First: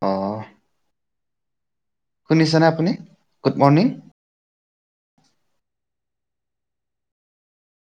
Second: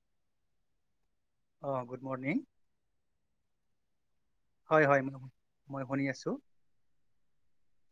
অ অ good morning শুনিছেনে আপুনি গুড মৰ্ণিং হয় হয় মই শুনি আছোঁ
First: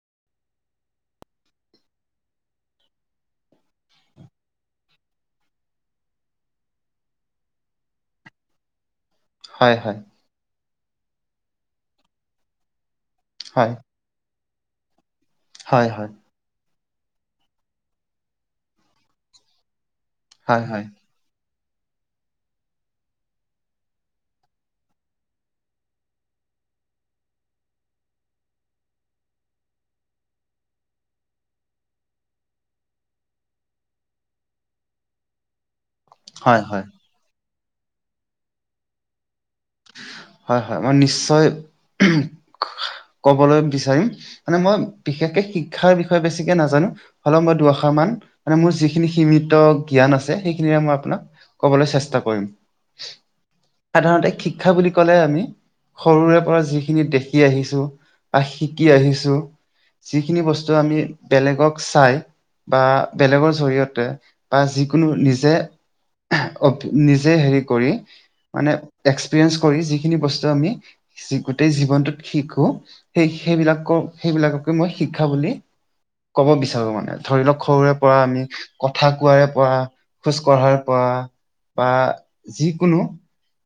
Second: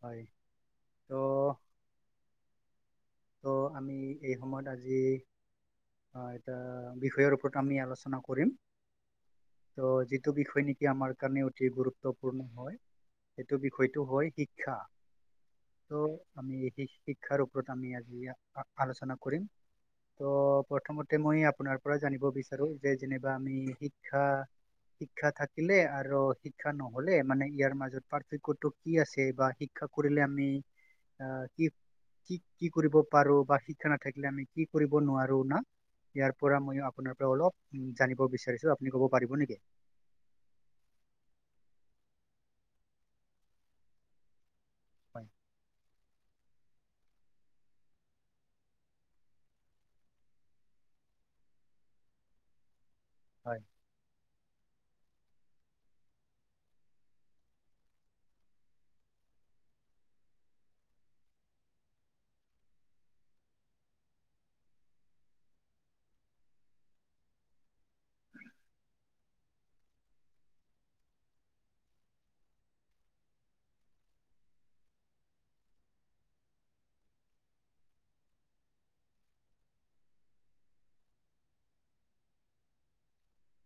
হয় তো ত' আমি এই সময়ত আজি অ এটা বিষয়ৰ ওপৰত আমি আলোচনা কৰিম হয়, ত' হয়, যিটো বিষয় নেকি আমাৰ কাৰণে অতি গুৰুত্বপূৰ্ণ হয় সেইটো হয়, বিষয়টো হয় শিক্ষা হয়, হয়, ত' আমি শিক্ষাৰ ওপৰত আমি আজি আলোচনা কৰি হয়, হয়, প্ৰথমই আপোনাৰ পৰা জানিব বিচাৰো যে যেনিবা আমি শিক্ষা শিক্ষা থাকিলে আৰু শিক্ষা নহলে মানে ইয়াৰ মাজত পাৰ্থক্য়তটো কি আছে বা শিক্ষা কৰিলে আমি আহ কি কি কি কৰিব পাৰো বা শিক্ষা নাথাকিলে আমি কি কৰিব নোৱাৰো না ইয়াৰ হয়, পৰা মই হয়, আপোনাৰ পৰা অলপ উ জানিব বিচাৰিছো আপুনি ক'ব পাৰিব নেকি হয় হয় মই নিশ্চয় কবলৈ বিচাৰিম মানে মই হয় বিশেষকে শিক্ষাৰ বিষয়ে বেছিকে নাজানো হ'লে মই দুআশ মান মানে মোৰ যিখিনি সীমিত জ্ঞান আছে সেইখিনিৰে মই আপোনাক কবলৈ চেষ্টা কৰিম হয় সাধাৰণতে শিক্ষা বুলি কলে আমি সৰুৰে পৰা যিখিনি দেখি আহিছো বা শিকি আহিছো যিখিনি বস্তু আমি বেলেগক চাই বা বেলেগৰ জৰিয়তে বা যিকোনো নিজে অ নিজে হেৰি কৰি মানে গ সেইবিলাককে মই শিক্ষা বুলি কব বিচাৰো মানে ধৰি লওক সৰুৰে পৰা আমি কথা কোৱাৰে পৰা খোজ কঢ়াৰে পৰা বা যিকোনো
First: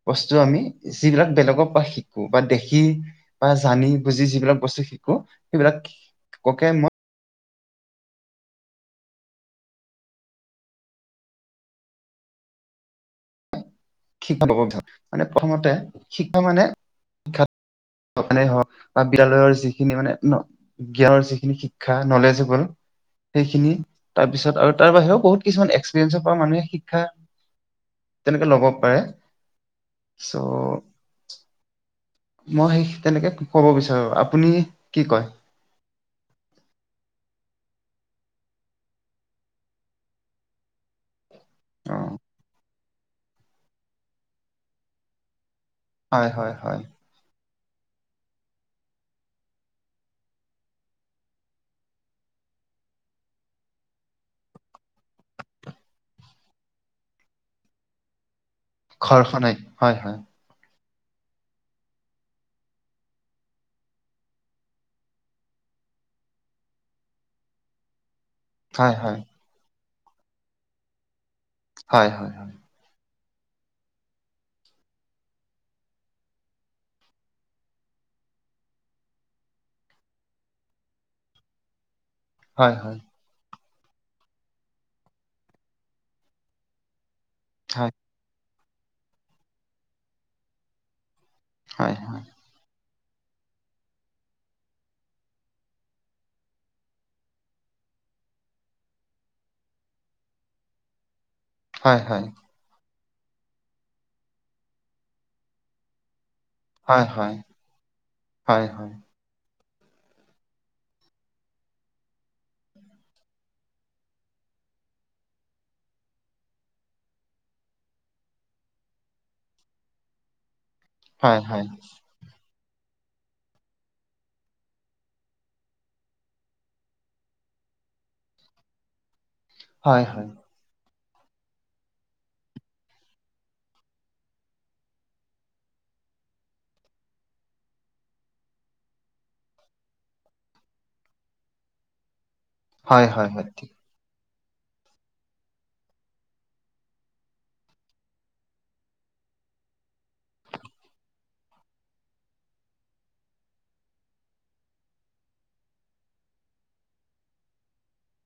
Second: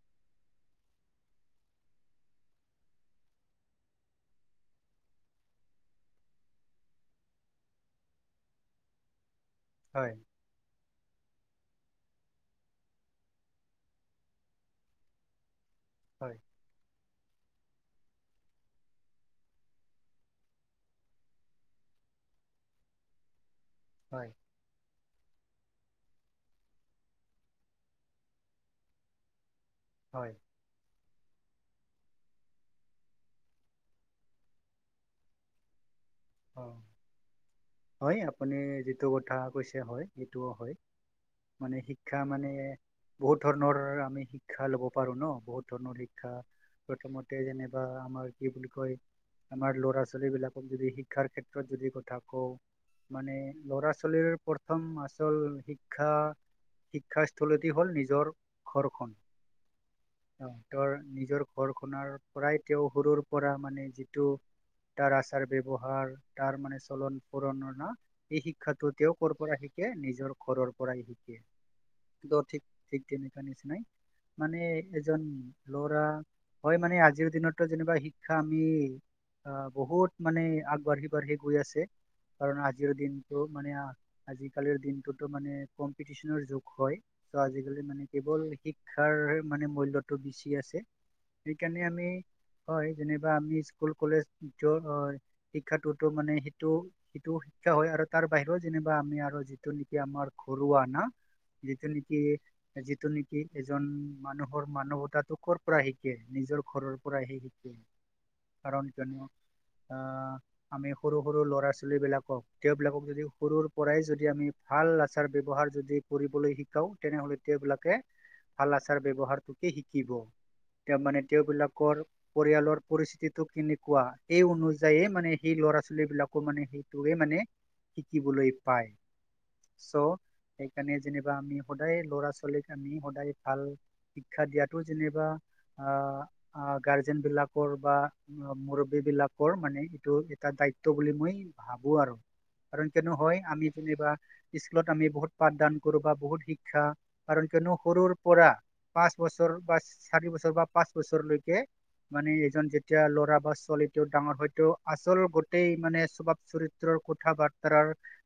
বস্তু আমি যিবিলাক বেলেগৰ পৰা শিকো বা দেখি বা জানি বুজি যিবিলাক বস্তু শিকো এইবিলাক ককে মই হয় শিক্ষা বি মানে প্ৰথমতে হয় শিক্ষা মানে [inaudible] হওক বা বিয়ালয়ৰ যিখিনি মানে জ্ঞানৰ যিখিনি শিক্ষা নলেজবল সেইখিনি হয় তাৰপিছত আৰু তাৰ বাহিৰেও বহুত কিছুমান এক্স মানুহে শিক্ষা তেনেকে লব পাৰে হয় ছ' মই সেই তেনেকে ক'ব বিচাৰোঁ আপুনি কি কয় অ হয় আপুনি যিটো কথা কৈছে হয় সেইটোও হয় মানে অ শিক্ষা মানে বহুত ধৰণৰ আমি শিক্ষা ল'ব পাৰো ন বহুত হয় লিকা হয় হয় প্ৰথমতে যেনে বা আমাৰ কি বুলি কয় আমাৰ ল'ৰা ছোৱালীবিলাকক যদি শি শিক্ষাৰ ক্ষেত্ৰত যদি কথা কও মানে ল'ৰা ছোৱালীৰ প্ৰথম আচল শিক্ষা শিক্ষা স্থলীতে হ'ল নিজৰ ঘৰখনেই হয় হয় ৰ নিজৰ ঘৰ খনৰ পৰাই তেওঁ সৰুৰ পৰা মানে যিটো তাৰ আচাৰ ব্হাৰ তাৰ মানে চলন ফুৰণ ন সেই শিক্ষাো হয় তেওঁ কৰ পৰা শিকে নিজৰ ঘৰৰ পৰাই শিকে হয় হয় দ' ঠিক ঠিক তেনেকুৱা নিচিনাই মানে এজন ল'ৰা হয় মানে আজিৰ দিনতো যেনিবা শিক্ষা আমি আহ বহুত মানে আগবাঢ়ি বাঢ়ি গৈ আছে কাৰণ হয় হয় আজিৰ হয় দিনটো মানে আ আজিকালিৰ দিনটোতো মানে কম্পিটিচনৰ যুগ হয়। চ' আজিকালি হয় মানে কেৱল শিক্ষাৰ মানে মূল্যটো বেছি আছে। সেইকাৰণে হয় হয় হয় আমি হয়, যেনিবা আমি স্কুল কলেজ য হয় শিক্ষাটোতো মানে সেইটো- সেইটো শিক্ষা হয় আৰু তাৰ বাহিৰেও যেনিবা আমি আৰু যিটো নেকি আমাৰ ঘৰুৱা না যিটো হয় নেকি হয় যিটো এইটো নেকি এজন মানুহৰ মানৱতাটো কৰ' পৰা শিকে। নিজৰ ঘৰৰ হয় পৰাহে শিকে, হয় কাৰণ হয় কিয়নো আ আমি সৰু- সৰু ল'ৰা ছোৱালী বিলাকক তেওঁবিলাকক যদি সৰুৰ পৰাই যদি আমি ভাল আচাৰ ব্যৱহাৰ যদি কৰিবলৈ শিকাওঁ তেনেহ'লে সেইবিলাকে ভাল আচাৰ ব্যৱহাৰটোকে শিকিব। এতিয়া মানে হয় হয় তেওঁবিলাকৰ পৰিয়ালৰ পৰিস্থিতিটো কেনেকুৱা সেই অনুযায়ীয়ে মানে সেই ল'ৰা ছোৱালী বিলাকো মানে সেইটোৱে মানে শিকিবলৈ পায়। চ' হয় সেইকাৰনে যেনিবা আমি সদায় ল'ৰা ছোৱালীক আমি সদায় ভাল শিক্ষা দিয়াতো যেনিবা আ গাৰ্জেন বিলাকৰ বা মোৰ [unintelligible] মানে সেইটো তাৰ দায়িত্ব বুলি মই ভাবো আৰু কাৰণ কেনো হয় আমি যেনিবা স্কুলত আমি বহুত পাঠদান কৰোঁ বা বহুত শিক্ষা কাৰণ কিয়নো সৰুৰ পৰা পাঁচ বছৰ বা চাৰি বছৰ বা পাঁচ বছৰলৈকে মানে এজন যেতিয়া ল'ৰা বা ছোৱালীটো ডাঙৰ হয়তো আছে গোটেই মানে স্বভাৱ চৰিত্ৰৰ কথা বাৰ্তাৰ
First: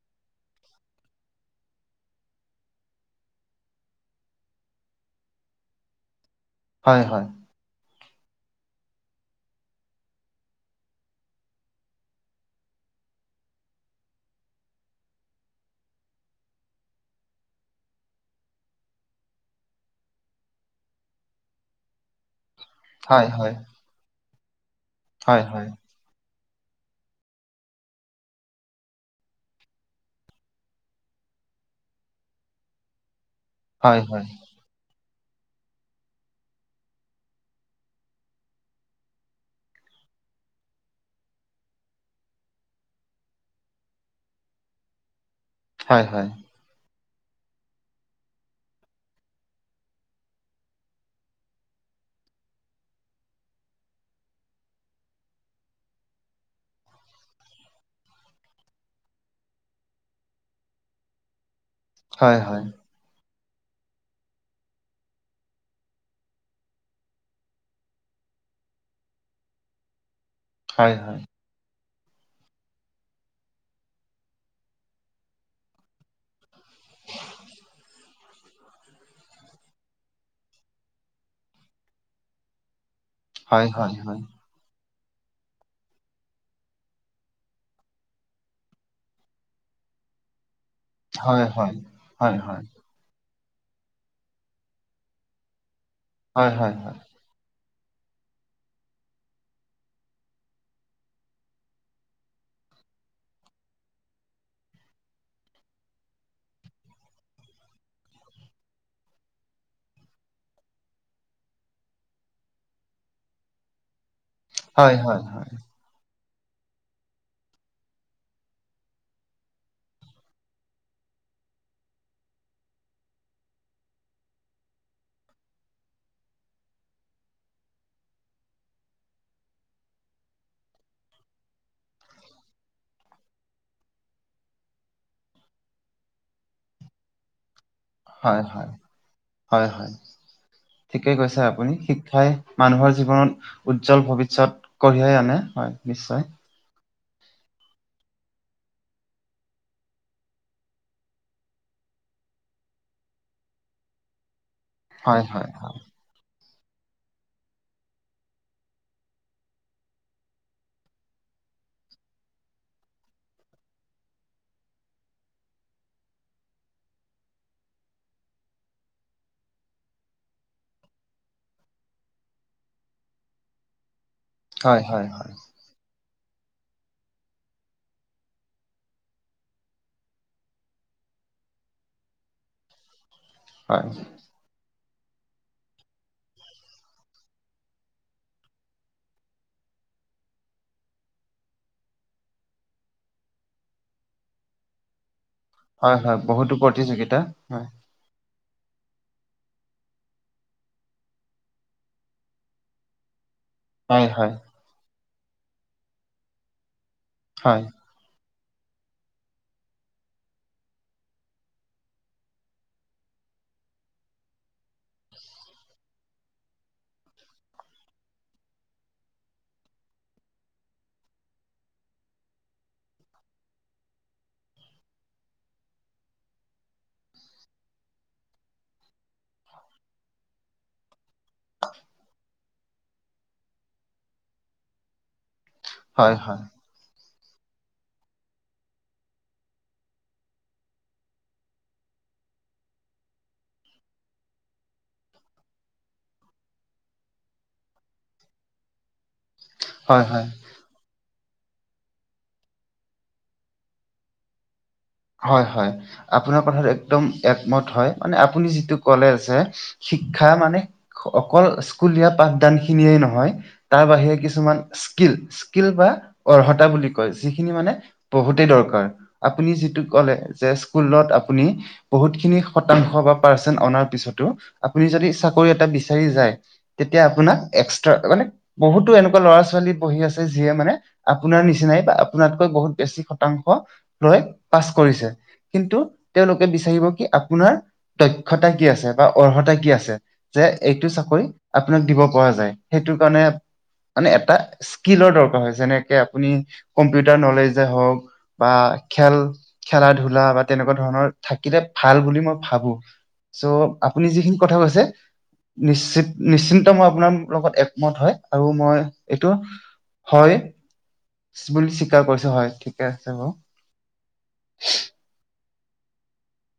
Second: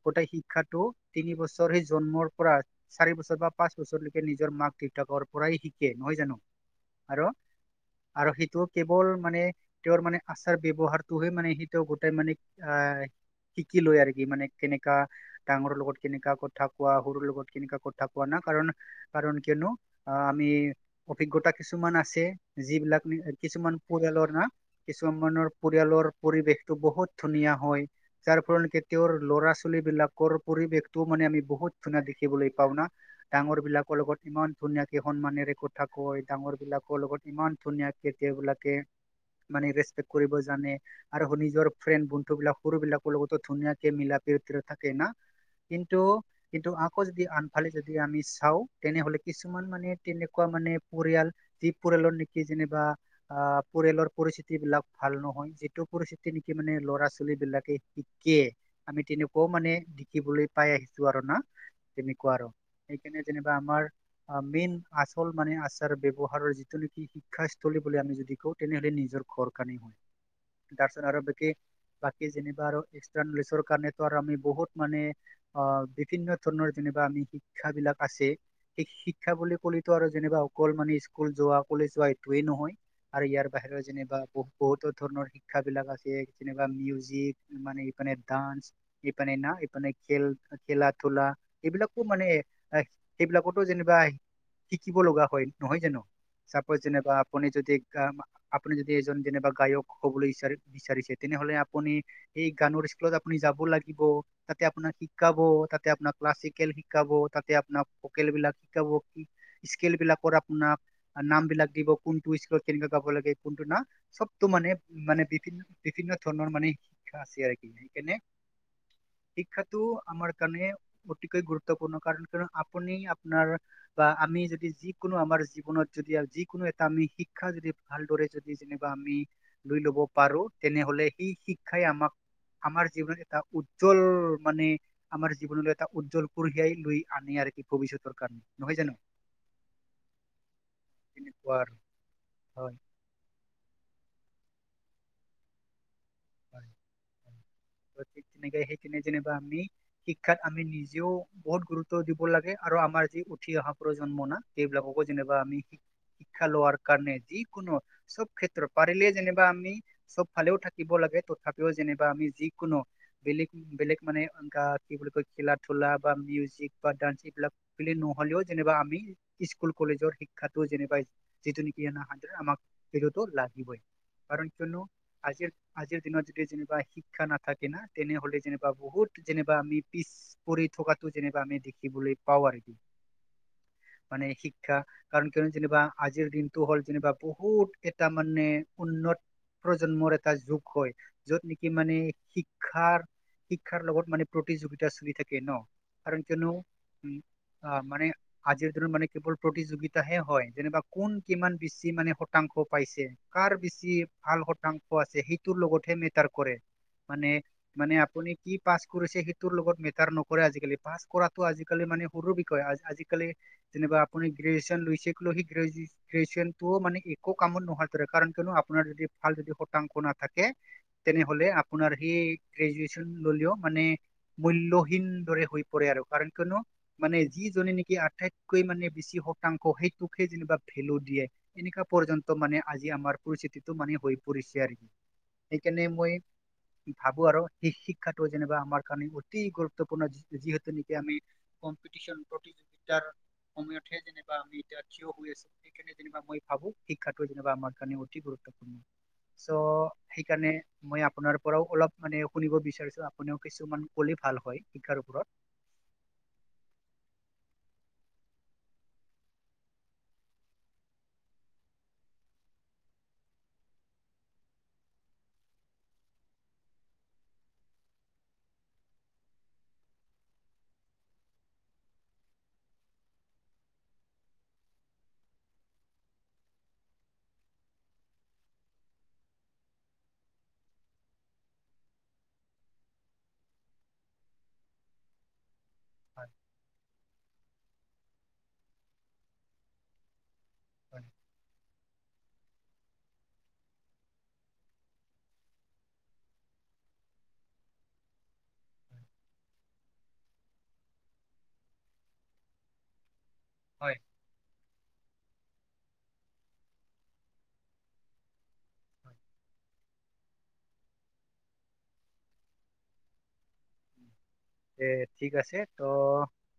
গোটেই শিক্ষাটো তিনি বছৰ জন্মৰ পৰা চাৰি বছৰ বা পাঁচ বছৰলৈকে নিজৰ মাক দেউতাকৰ পৰাই শিকে নহয় জানো। হয়- আৰু হয়। আৰু সেইটো কেৱল মানে তেওঁৰ মানে আচাৰ ব্যৱহাৰটোহে মানে শি গোটেই মানে আ শিকিলৈ আৰু কি মানে কেনেকা ডাঙৰৰ লগত কেনেকা কথা কোৱা সৰুৰ লগত কেনেকা কথা কোৱা না। কাৰন - কাৰণ কিয়নো আমি অভিজ্ঞতা কিছুমান আছে। যিবিলাক হয় হয় কিছুমান পৰিয়ালৰ না কিছুমান হয় হয় মানৰ পৰিয়ালৰ পৰিৱেশ টো বহুত ধুনীয়া হয়, যাৰ ফল তেওঁৰ ল'ৰা ছোৱালী বিলাকৰ পৰিৱেশতো মানে আমি বহুত ধুনীয়া দেখিবলৈ পাও না ডাঙৰ বিলাকৰ হয় হয় লগত হয় ইমান ধুনীয়া কেইখনমানেৰে কথা কয় ডাঙৰ বিলাকৰ লগত ইমান ধুনীয়া [unintelligible] বিলাকে মানে ৰেচপেক্ট কৰিব জানে আৰু নিজৰ ফ্ৰেণ্ড বন্ধু বিলাক সৰুবিলাকৰ লগতো ধুনীয়াকে মিলা প্ৰতি থাকে ন। কিন্তু হয় - কিন্তু আ যদি আনফালে যদি আমি চাও তেনেহলে কিছুমান মানে তেনেকুৱা মানে পৰিয়াল পৰিয়ালৰ নেকি যেনিবা অ, পৰিয়ালৰ পৰিস্থিতি বিলাক ভাল নহয় যিটো পৰিস্থিতি তেনেকি মানে ল'ৰা ছোৱালী বিলাকে শিকে আমি তেনেকুৱাও মানে দেখিবলৈ পাই আহিছো আৰু। তেনেকুৱা হয় আৰু হয়। সেইকাৰণে যেনিবা আমাৰ মেইন আচল মানে আচাৰ ব্যৱহাৰৰ যিটো নেকি শিক্ষা স্থলী বুলি আমি যদি কও তেনেহলে নিজৰ খৰকা ন হয় দশন হয় আৰভক বাকি যেনিবা আৰু এক কাৰণ আমি বহুত মানে বিভিন্ন ধৰণৰ যেনিবা আমি শিক্ষাবিলাক আছে। শিক্ষা বুলি ক'লেতো আৰু যেনিবা অকল মানে স্কুল যোৱা কলে যোৱা এইটোৱেই নহয়। আৰু ইয়াৰ হয় বাহিৰেও হয় যেনিবা বু বহুতো ধৰণৰ শিক্ষা শিক্ষাবিলাক আছে যেনো মিউজিক মানে এইপানে ডান্স এইপানে না এইপানে খেল খেলা ধূলা হয় হয় এইবিলাকো মানে হয় হয় এ সেইবিলাকতো যেনিবা শিকিব লগা হয় নহয় জানো হয় হয় হয় চাপজ যেনিবা আপুনি যদি আপুনি যদি এজন যেনে বা গায়ক ব বিচাৰিছে তেনেহলে আপুনি এই গানৰ স্কুলত আপুনি যাব লাগিব তাতে আপোনাক শিকাব তাতে আপোনাৰ ক্লাছিকেল শিকাব তাতে আপোনাৰ ভোকেল বিলাক শিকাব স্কেলাক ডাকৰ আপোনাৰ নামবিলাক দিব কোনটো স্কুলকৈ কৰিব লাগে কোনটো না চবটো মানে হয় মানে হয় হয় হয় বিভিন্ন - বিভিন্ন ধৰণৰ মানে শিক্ষা আছে আৰু কি সেইকাৰণে শিক্ষাটো আমাৰ কাৰণে অতিকৈ গুৰুত্বপূৰ্ণ কাৰণ ক আপুনি আপোনাৰ বা আমি যদি যি কোনো আমাৰ জীৱনত যদি যিকোনো এটা আমি শিক্ষা যদি ভালদৰে যদি যেনা আমি লৈ লব পাৰো তেনেহলে সেই শিক্ষাই আমাক আমাৰ জীৱনত এটা উজ্জ্বল মানে আমাৰ জীৱনলৈ এটা উজ্জ্বল কঢ়িয়াই লৈ আনে আৰু কি ভৱিষ্যতৰ কাৰণে হয় - হয় নহয় জানো - হয় - হয়। ঠিকেই কৈছে তেনেকুৱা আপুনি আৰু শিক্ষাই হয় মানুহৰ জীৱনত উম, উজ্জ্বল ভৱিষ্যত কঢ়িয়াই আনে হয় নিশ্চয়। হয়। তেনেকে সেই কেণনে যেনিবা আমি শিক্ষাত আমি নিজেও বহুত গুৰুত্ব দিব লাগে আৰু আমাৰ যি উঠি অহা প্ৰ জন্ম না সেইবিলাককো হয় যেনিবা হয় আমি শ খেলোৱাৰ কাৰণে যিকোনো চব ক্ষেত্ৰত পাৰিলে যেনিবা আমি চব ফালেও থাকিব লাগে। তথাপিও যেনা আমি যিকোনো বেলেগ - বেলেগ মানে এ কি বুলি কয় খেলা ধূলা বা মিউজিক বা ডান্স এইবিলাক বুলি নহলেও যেনিবা আমি স্কুল কলেজৰ শিক্ষা যেনিবা যিটো নেকি আমাকতো লাগিবই কাৰণ কিয়নো হয় হয় হয় আজিৰ - আজিৰ দিনত যদি যেনিবা শিক্ষা নাথাকে না তেনেহলে যেনিবা বহুত যেনিবা আমি পিছ পৰি থকাতো যেনিবা আমি দেখিবলৈ পাও আৰু কি হয়। মানে শিক্ষা কাৰণ কিয়নো যেনিবা আজিৰ দিনটো হ'ল যেনিবা বহুত এটা মানে উন্নত। প্ৰজন্মৰে তাৰ যুগ হয়। যত নেকি মানে শিক্ষাৰ শিক্ষাৰ লগত মানে প্ৰতিযোগিতা চলি থাকে। ন হয়-হয় কাৰণ কিয়নো বহুতো প্ৰতিযোগিতা উম হয়। আহ মানে আজিৰ দিনত মানে কেৱল প্ৰতিযোগিতাহে হয় যেনিবা কোন কিমান বেছি মানে শতাংশ পাইছে। কাৰ বেছি হয় হয় ভাল শতাংশ আছে সেইটোৰ লগতহে মেটাৰ কৰে। হয় মানে-মানে আপুনি কি পাছ কৰিছে সেইটোৰ লগত মেটাৰ নকৰে আজিকালি পাছ কৰাতটো আজিকালি মানে সৰু বিষয়ে আজিকালি যেনিবা আপুনি্ৰেজুৱন লৈছে সেইেজনটোো মানে একো কামত নোহোৱা ধৰে কাৰণ। আপোনাৰ যদি ভাল যদি শতাংশ নাথাকে। তেনেহলে আপোনাৰ সি গ্ৰেজুৱেচন ললেও মানে। মূল্যহিন দৰে হৈ পৰে আৰু কাৰণ কিয়নো মানে যিজনে নেকি আটাইতকৈ মানে বেছি। শতাংশ সেইটোকে যেনিবা ভেলু দিয়ে এনেকুৱা পৰ্যন্ত মানে আজি আমাৰ পৰিস্থিতিটো মানে হৈ। পৰিছে আৰু সেইকাৰণে মই। হয় হয় ভাবো আৰু শেই শিক্ষাটো যেনিবা আমাৰ কাৰণে অতি গুৰুত্বপূৰ্ণ যিহেতু নেকি আমি। প্ৰতিযোগিতাৰ সময়তহে যেনা আমি এতিয়া থিয় হৈ আছো সেইণে যে মই ভাবো শিক্ষাটো যো আমাৰ কাৰণে অতি গুৰুত্বপূৰ্ণ। চ' হয় হয় সেইকাৰণে মই। আপোনাৰ পৰাও অলপ মানে শুনিব বিচাৰিছোঁ আপুনিও কিছুমান ক'লে ভাল হয়। শিক্ষাৰ ওপৰত হয়-হয় আপোনাৰ কথাত একদম এক হয়, মানে আপুনি যিটো কলে আছে শিক্ষা মানে অকল স্কুলীয়া পাঠ। নহয় তাৰ বাহিৰে কিছুমান স্কিল স্কিল বা অৰ্হতা বুলি কয় যি। মানে বহুতেই দৰকাৰ আপুনি যিটো। কলে যে জেচস্কুল নত আপুনি বহুত খিনি শতাংশ বা পাৰ্চেন অনাৰ পিছতু আপুনি। যদি চাকৰি এটা বিচাৰি যায় তেতিয়া আপোনাক এস্কত্ৰা মানে আছে যিয় মানে আপোনাৰ নিচিনাই বা আপোননাতকৈ বহুত বেছি শতাংশ লৈ। পাছ কৰিছে কিন্তু হয় তেওঁলোকে বিচাৰিব কি আপোনাৰ দক্ষতা কি আছে বা অৰ্হতা কি আছে যে এইটো হয় চাকৰি আপোনাক দিব। পোৱা যায় সেইটো কাৰণে। মানে এটা স্কিলৰ দৰকাৰ হয় যেনেকে আপুনি কম্পিউটাৰ নলেজে হওক বা। খেল খেলা ধূলা বা তেনেকুৱা ধৰণৰ থাকিলে ভাল বুলি মই ভাবো। চ' হয় আপুনি যিখিনি কথা কৈছে। নিশ্চিত নিশ্চিন্ত মই আপোনাৰ লগত একমত হয় আৰু মই হয় এইটো। হয় বুলি স্বীকাৰ কৰিছো হয় ঠিকে আছে ব। হয়। এ ঠিক আছে ত'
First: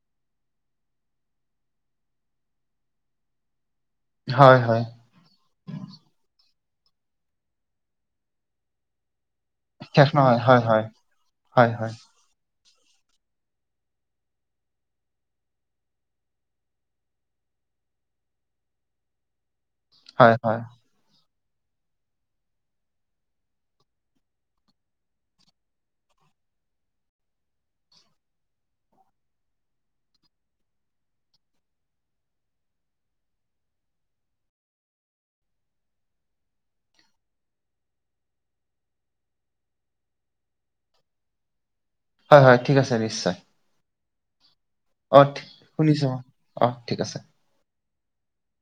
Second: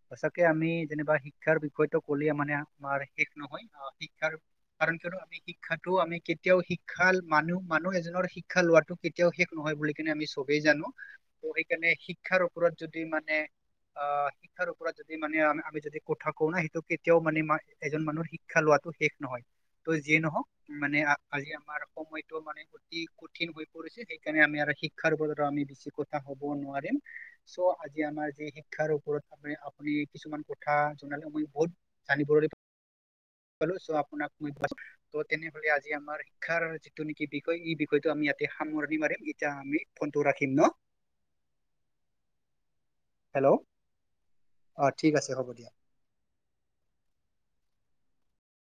সঁচাকে আমি যেনিবা শিক্ষাৰ বিষয়টো কল মানে আমাৰ শেষ নহয়। শিক্ষাৰ হয় হয় কাৰণ কিয়ো আমি শিক্ষাতো আমি কেতিয়াও শিক্ষা মানুহ মানুহ এজনৰ শিক্ষা লোৱাতটো কেতিয়াও শেষ। নহয় বুলি শেষ কেনে আমি নহয় চবেই হয় জানো হয় ত হয় হয় সেইকাৰণে শিক্ষাৰ ওপৰত যদি মানে। অ শিক্ষাৰ ওপৰত যদি মানে আমি যদি কথা কও ন সেইটো কেতিয়াও মানে এজন মানুহৰ শিক্ষা লোৱা। শেষ নহয় ত যিয়ে হয় নহওক হয়, মানে। আজি আমাৰ সময়তটো মানে অতি কঠিন হৈ পৰিছে সেইকাৰণে আমি আৰু শিক্ষাৰ ওপৰতো আমি বেছি কথা। হ'ব নোৱাৰিম। চ' আজি আমাৰ যি শিক্ষাৰ ওপৰত আ আপুনি কিছুমান কথা জনালে মই বহুত জানিবলে। হয়। আপাক তেনেলে আজি আমাৰ শিক্ষাৰ যিটো নেকি বিষয় এই বিষয়টো আমি ইতে সামৰণি মাৰিম এতিয়া আমি ফোনটো ৰাখিম ন। হয়-হয় ঠিক আছে নিশ্চয়। হেল্ল' ঠিক আছে অ' হ'ব দিয়া শুনিছো অ-অ ঠিক আছে।